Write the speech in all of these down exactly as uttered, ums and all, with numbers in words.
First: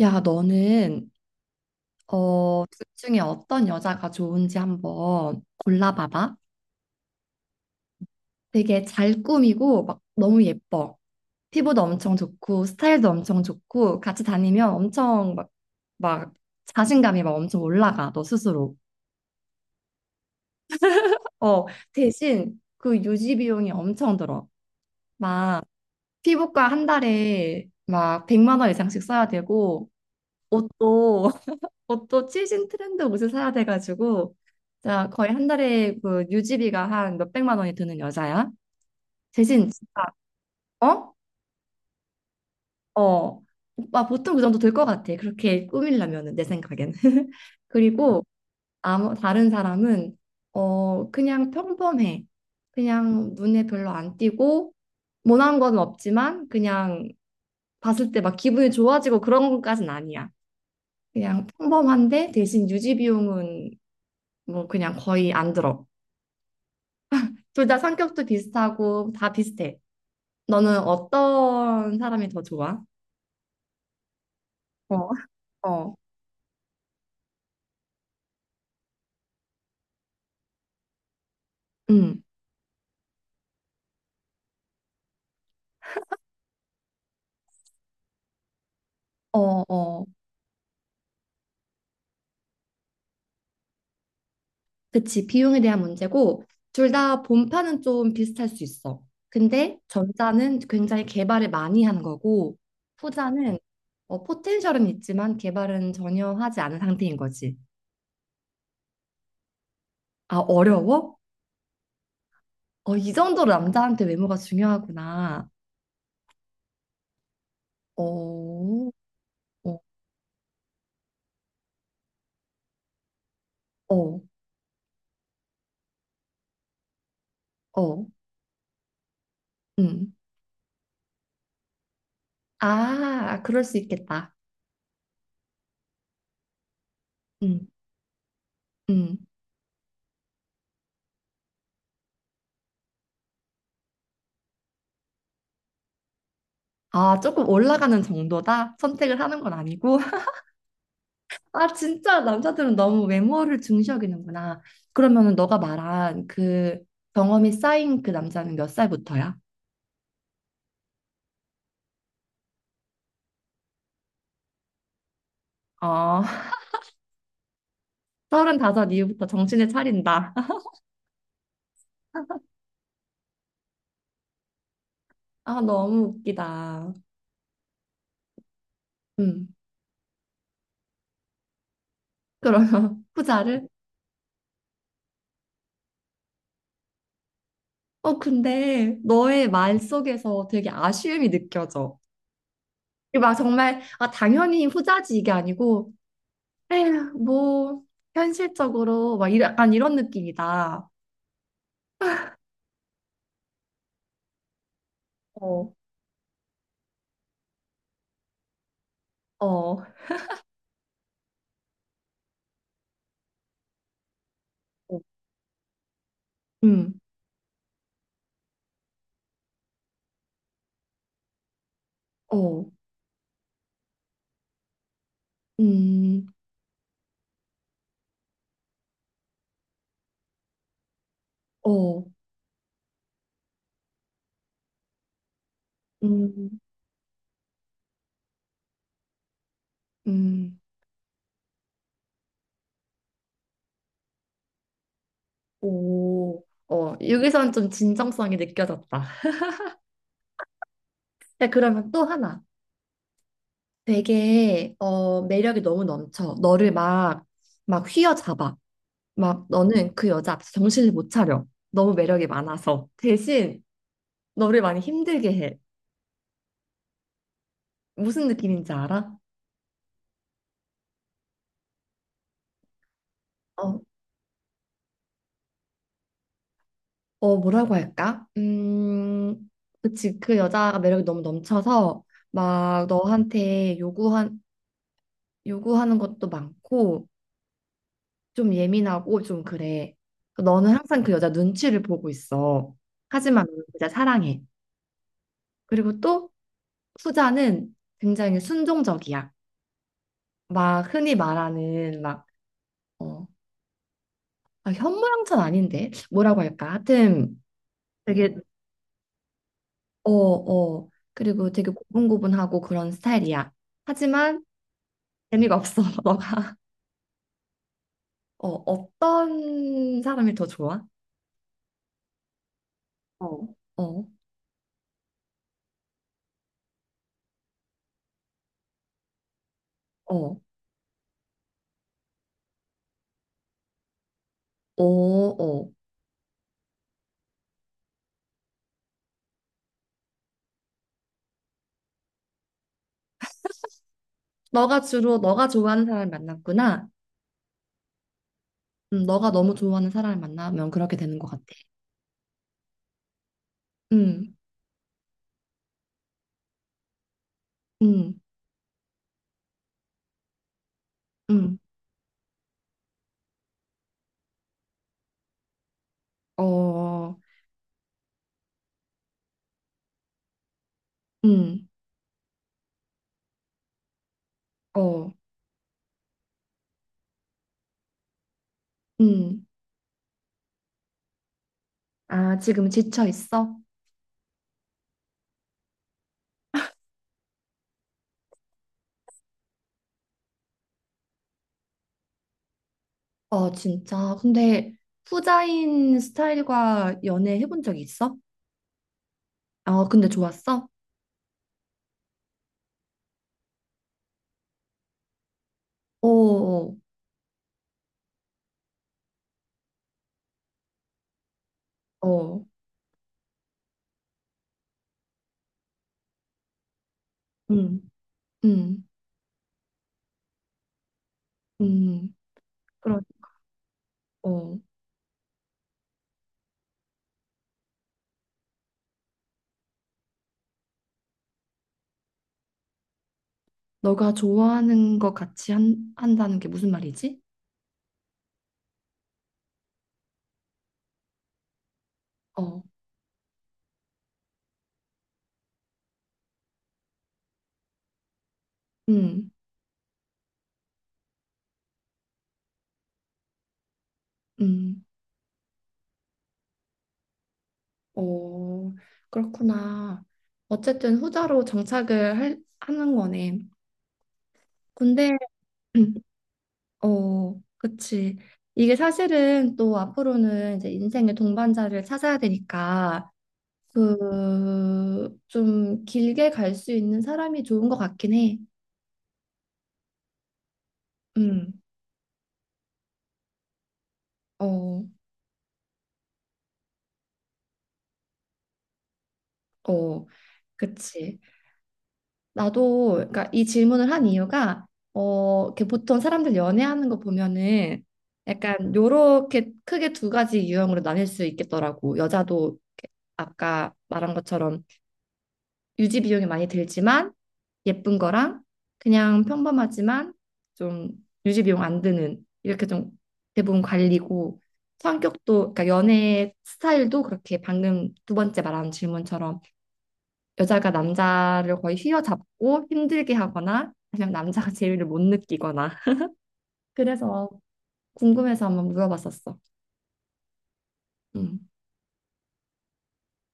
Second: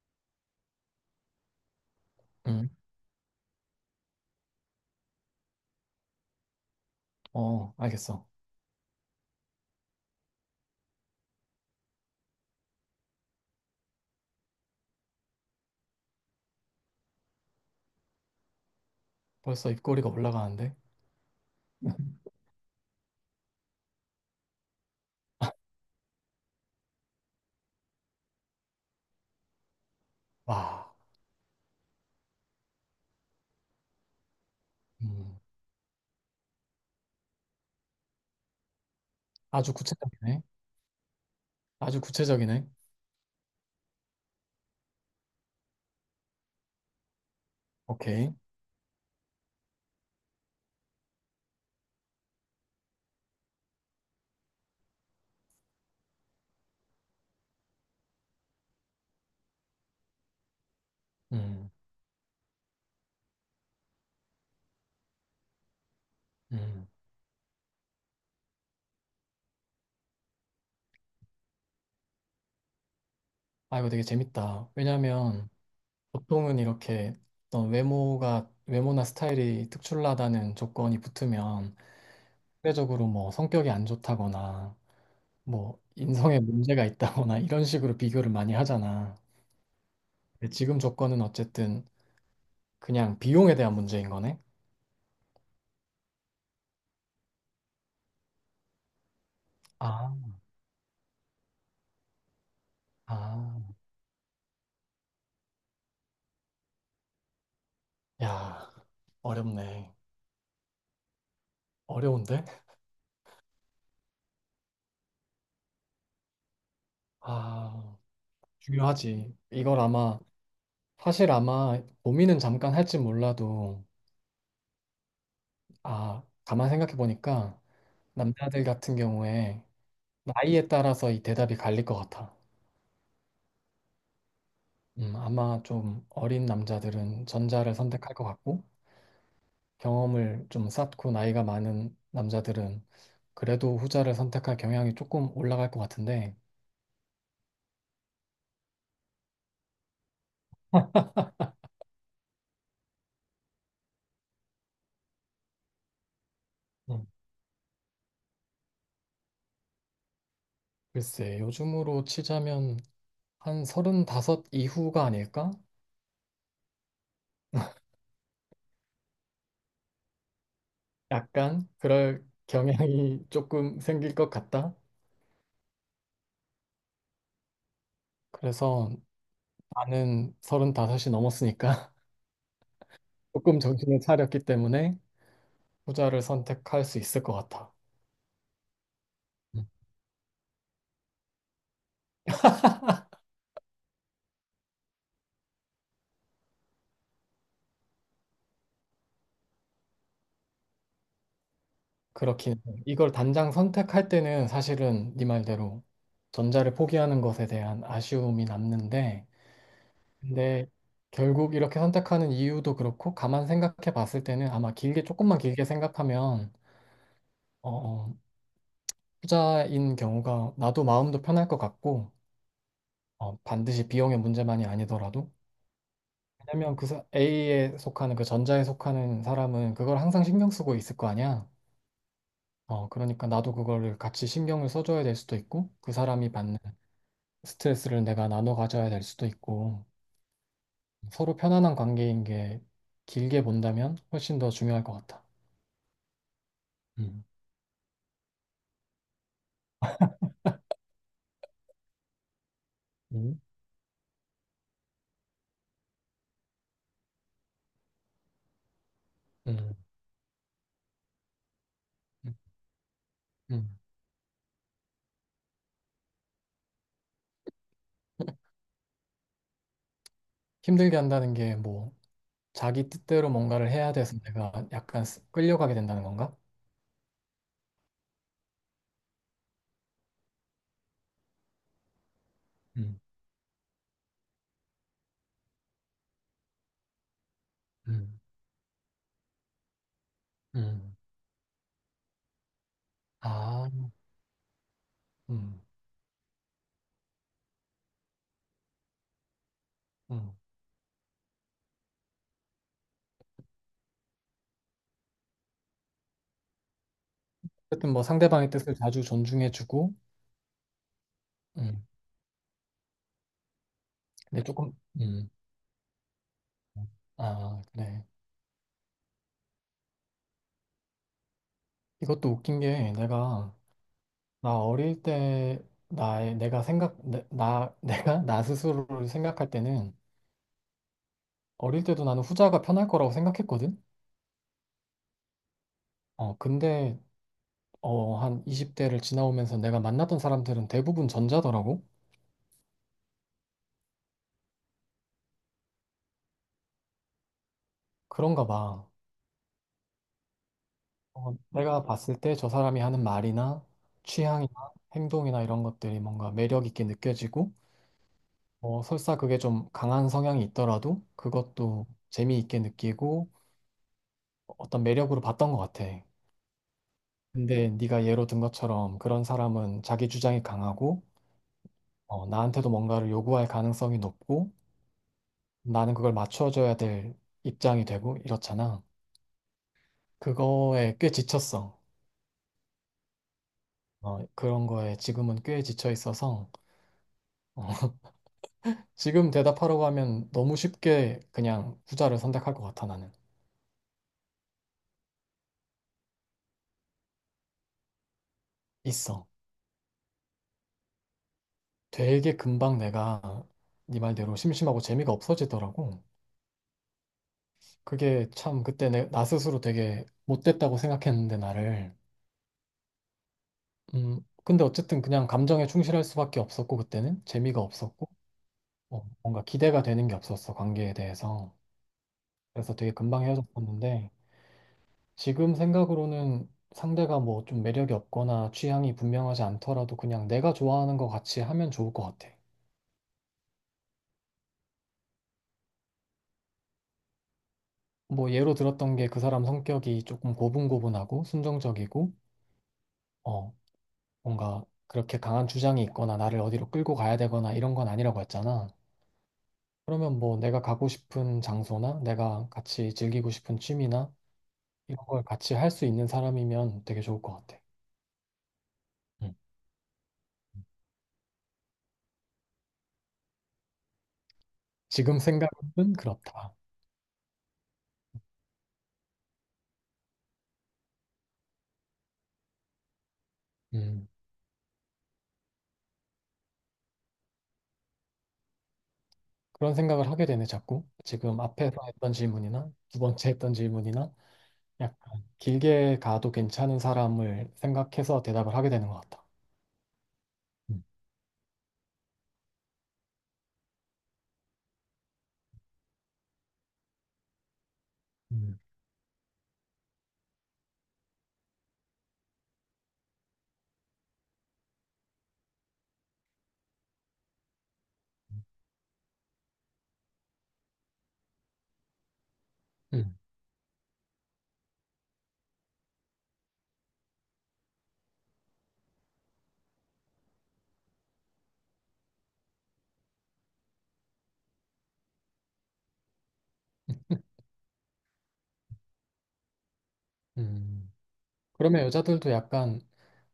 야, 너는 어, 음. 둘 중에 어떤 여자가 좋은지 한번 골라봐봐. 어, 알겠어. 되게 잘 꾸미고 막 너무 예뻐. 피부도 엄청 좋고 스타일도 엄청 좋고 같이 다니면 엄청 막, 막 자신감이 막 엄청 올라가 너 스스로. 벌써 입꼬리가 올라가는데? 어, 대신 그 유지 비용이 엄청 들어. 막 피부과 한 달에 막 백만 원 이상씩 써야 되고 와, 옷도 옷도 시즌 트렌드 옷을 사야 돼가지고 자 거의 음, 한 달에 그 유지비가 한 몇백만 원이 드는 여자야. 대신 아주 진짜. 구체적이네. 어? 아주 구체적이네. 어. 오빠 보통 그 정도 들 것 같아. 그렇게 꾸밀려면은 내 생각엔. 그리고 오케이. 아무 다른 사람은 어 그냥 평범해. 그냥 눈에 별로 안 띄고 모난 건 없지만 그냥 봤을 때 막 기분이 좋아지고 그런 것까진 아니야. 그냥 음. 평범한데 대신 유지 비용은 뭐 그냥 거의 안 들어. 음. 둘 다 성격도 비슷하고 다 비슷해. 너는 어떤 사람이 더 좋아? 아, 이거 되게 재밌다. 어, 왜냐면 어, 보통은 이렇게 어떤 외모가, 외모나 스타일이 특출나다는 조건이 붙으면 음, 상대적으로 뭐 성격이 안 좋다거나 뭐 인성에 문제가 있다거나 이런 식으로 비교를 많이 하잖아. 어, 어. 근데 지금 조건은 어쨌든 그냥 비용에 대한 문제인 거네? 그치. 비용에 대한 문제고, 둘 다 본판은 좀 비슷할 수 있어. 근데 아. 전자는 굉장히 개발을 많이 한 거고, 후자는 아. 어, 포텐셜은 있지만 개발은 전혀 하지 않은 상태인 거지. 야, 어렵네. 아, 어려워? 어려운데? 어, 이 정도로 남자한테 외모가 중요하구나. 아, 어, 중요하지. 어, 이걸 아마, 사실 아마 고민은 잠깐 할지 몰라도, 어, 아, 가만 생각해 보니까 어, 남자들 같은 경우에 음. 나이에 따라서 이 대답이 갈릴 것 같아. 아, 그럴 수 있겠다. 음, 아마 좀 어린 남자들은 음, 전자를 선택할 것 같고, 음. 경험을 좀 쌓고 나이가 많은 남자들은 그래도 후자를 선택할 경향이 조금 올라갈 것 같은데, 아, 조금 올라가는 정도다? 선택을 하는 건 아니고? 아, 진짜 남자들은 너무 외모를 중시여기는구나. 그러면은 너가 말한 그 음, 경험이 쌓인 그 남자는 몇 살부터야? 글쎄, 요즘으로 치자면 한 서른다섯 이후가 아닐까? 어, 서른다섯 이후부터 정신을 차린다. 약간 그럴 경향이 조금 생길 것 같다. 아, 너무 웃기다. 그래서 음, 나는 서른다섯이 넘었으니까 그러면 조금 후자를? 정신을 차렸기 때문에 후자를 선택할 수 있을 것 같아. 어, 근데 너의 음. 말 속에서 되게 아쉬움이 느껴져. 이게 막 정말, 아, 당연히 후자지 이게 아니고, 에휴, 뭐, 현실적으로, 막, 이 약간 이런 느낌이다. 그렇긴 해. 이걸 단장 선택할 때는 사실은 네 어, 말대로 전자를 포기하는 것에 대한 아쉬움이 남는데, 어, 어, 근데 결국 이렇게 선택하는 이유도 그렇고 가만 생각해 봤을 때는 아마 길게 조금만 길게 생각하면 음, 어, 어, 투자인 경우가 나도 마음도 편할 것 같고 어, 어, 반드시 비용의 문제만이 아니더라도 음, 왜냐면 그 사- A에 속하는 그 전자에 속하는 사람은 그걸 항상 신경 쓰고 있을 거 아니야. 어, 어, 그러니까 나도 그거를 같이 신경을 써줘야 될 수도 있고 그 사람이 받는 음, 스트레스를 내가 나눠 가져야 될 수도 있고 음, 서로 편안한 관계인 게 길게 본다면 훨씬 더 중요할 것 같아. 오, 어, 음. 여기서는 좀 진정성이 느껴졌다. 자, 그러면 또 하나. 음. 되게, 어, 매력이 너무 넘쳐. 너를 막, 막 휘어잡아. 막, 음. 너는 그 여자 앞에서 정신을 못 차려. 너무 매력이 많아서. 대신, 음. 너를 많이 힘들게 해. 무슨 느낌인지 알아? 힘들게 한다는 게뭐 자기 뜻대로 뭔가를 어, 해야 돼서 내가 약간 스- 끌려가게 된다는 건가? 어, 뭐라고 할까? 음, 그치. 그 여자가 매력이 너무 넘쳐서 막 음. 너한테 요구한, 요구하는 것도 많고 음. 좀 예민하고 좀 그래. 그러니까 너는 음. 항상 그 여자 눈치를 보고 있어. 하지만 너는 아. 그 여자 사랑해. 음. 그리고 또 후자는 굉장히 순종적이야. 음. 막 흔히 말하는 막, 어, 아, 현모양처는 아닌데? 뭐라고 할까? 하여튼 어쨌든 뭐 되게, 상대방의 뜻을 자주 존중해주고, 어, 어. 그리고 되게 음. 고분고분하고 그런 스타일이야. 근데 하지만 조금. 음. 재미가 없어. 너가 아, 그래. 어, 어떤 사람이 더 좋아? 이것도 웃긴 게 어, 내가 어, 나 어릴 때 나의 내가 생각 내, 나 내가 나 스스로를 생각할 때는 어, 어릴 때도 나는 후자가 편할 거라고 생각했거든. 어, 어. 어, 근데 어, 한 이십 대를 지나오면서 내가 만났던 사람들은 대부분 전자더라고. 너가 주로 너가 좋아하는 사람을 만났구나. 그런가 봐. 음, 너가 너무 좋아하는 사람을 만나면 그렇게 되는 것 어, 같아. 내가 봤을 때 저 사람이 하는 말이나 음, 취향이나 행동이나 이런 것들이 뭔가 매력 있게 느껴지고, 음, 뭐 설사 그게 좀 강한 성향이 있더라도 음, 그것도 재미있게 느끼고 어떤 매력으로 봤던 것 같아. 어, 근데 네가 예로 든 것처럼 그런 사람은 자기 주장이 강하고, 음, 어, 나한테도 뭔가를 요구할 가능성이 높고, 어, 나는 그걸 맞춰줘야 될 입장이 되고 이렇잖아. 음. 그거에 꽤 지쳤어. 아, 지금 지쳐 있어? 어, 그런 거에 지금은 꽤 지쳐 있어서. 어, 지금 대답하라고 하면 너무 쉽게 그냥 후자를 선택할 것 같아, 나는. 어, 진짜. 근데 후자인 스타일과 연애 해본 적 있어? 있어. 어, 근데 좋았어? 되게 금방 내가 네 말대로 심심하고 재미가 없어지더라고. 어, 어, 그게 참 그때 내, 나 스스로 되게 못됐다고 생각했는데, 나를. 어, 음, 근데 어쨌든 그냥 감정에 충실할 수밖에 없었고, 그때는 재미가 음, 없었고, 음, 어, 뭔가 기대가 되는 게 없었어, 관계에 대해서. 음. 그래서 되게 그런. 금방 헤어졌었는데, 어. 지금 생각으로는 상대가 뭐 좀 매력이 없거나 취향이 분명하지 않더라도 그냥 내가 좋아하는 거 같이 하면 좋을 것 같아. 너가 좋아하는 거 같이 한, 한다는 게 무슨 말이지? 뭐 예로 들었던 게 그 사람 성격이 조금 고분고분하고 순정적이고, 어, 어, 뭔가 그렇게 강한 주장이 있거나 나를 어디로 끌고 가야 되거나 이런 건 아니라고 했잖아. 음, 그러면 뭐 내가 가고 싶은 장소나 내가 같이 즐기고 싶은 취미나 음, 이런 걸 같이 할 수 있는 사람이면 되게 좋을 것 같아. 어, 음. 그렇구나. 어쨌든 후자로 정착을 할, 하는 거네. 근데, 지금 생각은 그렇다. 어, 그치. 이게 사실은 또 앞으로는 이제 인생의 동반자를 찾아야 되니까, 음. 그, 좀 길게 갈 수 있는 사람이 좋은 것 같긴 해. 그런 생각을 하게 되네, 자꾸. 지금 음, 앞에서 했던 질문이나 두 번째 했던 질문이나 어, 약간 길게 가도 괜찮은 사람을 생각해서 대답을 하게 되는 것 같다. 어, 음. 그치. 나도 그러니까 이 질문을 한 이유가 어, 이렇게 보통 사람들 연애하는 거 보면은 음. 약간 요렇게 크게 두 가지 유형으로 나뉠 수 있겠더라고. 여자도 이렇게 아까 말한 것처럼 유지 비용이 많이 들지만 예쁜 거랑 그냥 평범하지만 좀 유지 비용 안 드는 이렇게 좀 음. 대부분 관리고 성격도 그러니까 연애 스타일도 그렇게 방금 두 번째 말한 질문처럼 여자가 남자를 거의 휘어잡고 힘들게 하거나 아니면 남자가 재미를 못 느끼거나 그래서 궁금해서 한번 물어봤었어. 음. 음. 그러면 여자들도 약간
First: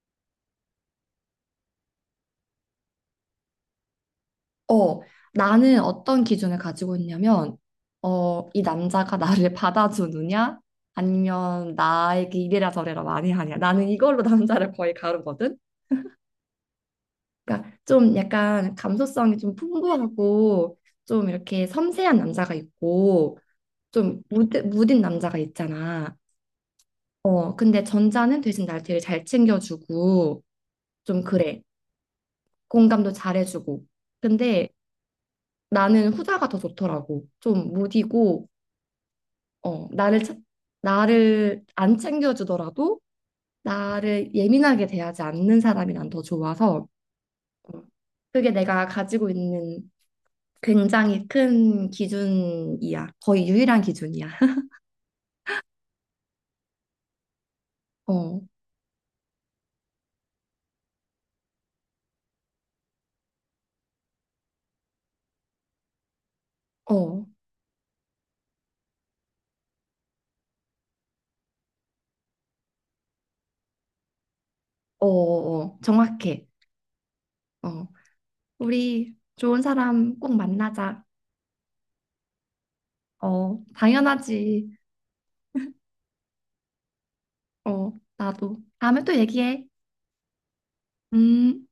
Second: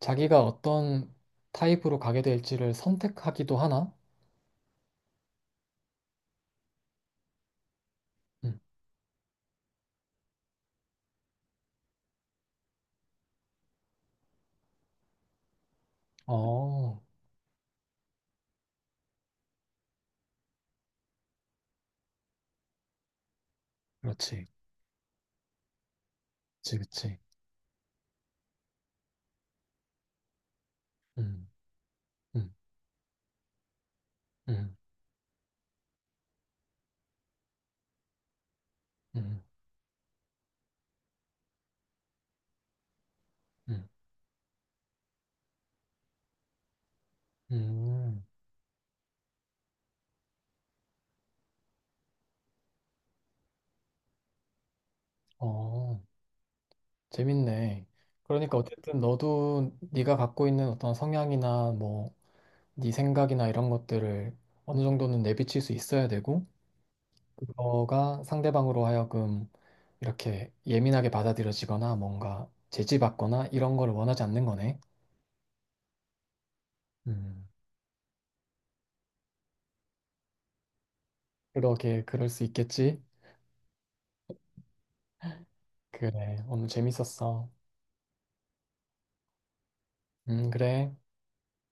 자기가 어떤 타입으로 가게 될지를 선택하기도 하나? 어, 나는 어떤 기준을 가지고 있냐면 어, 음. 이 남자가 나를 받아주느냐 아니면 나에게 이래라 저래라 많이 하냐 나는 이걸로 남자를 거의 가르거든. 어, 그러니까 좀 약간 감수성이 좀 풍부하고 좀 이렇게 섬세한 남자가 있고 좀 그렇지. 무드, 그 무딘 남자가 있잖아. 지 그치. 어, 근데 전자는 대신 날 되게 잘 챙겨주고, 좀 음. 그래. 음. 공감도 잘해주고. 근데 음. 나는 후자가 더 좋더라고. 좀 무디고, 음. 어, 나를, 차- 나를 안 챙겨주더라도 음. 음. 나를 예민하게 대하지 않는 사람이 난 더 좋아서, 어, 음. 그게 내가 가지고 있는 굉장히 큰 기준이야. 거의 유일한 기준이야. 어. 재밌네. 어, 그러니까 어쨌든 너도 네가 갖고 있는 어떤 성향이나 뭐 네 생각이나 이런 것들을 어느 정도는 내비칠 수 있어야 되고 어, 그거가 상대방으로 하여금 이렇게 예민하게 받아들여지거나 뭔가 제지받거나 이런 걸 원하지 않는 거네. 어, 어, 정확해. 음. 어, 우리 좋은 사람 꼭 만나자. 그러게 그럴 수 있겠지. 어, 당연하지. 그래. 오늘 재밌었어. 어, 나도. 다음에 또 얘기해. 음, 그래. 음.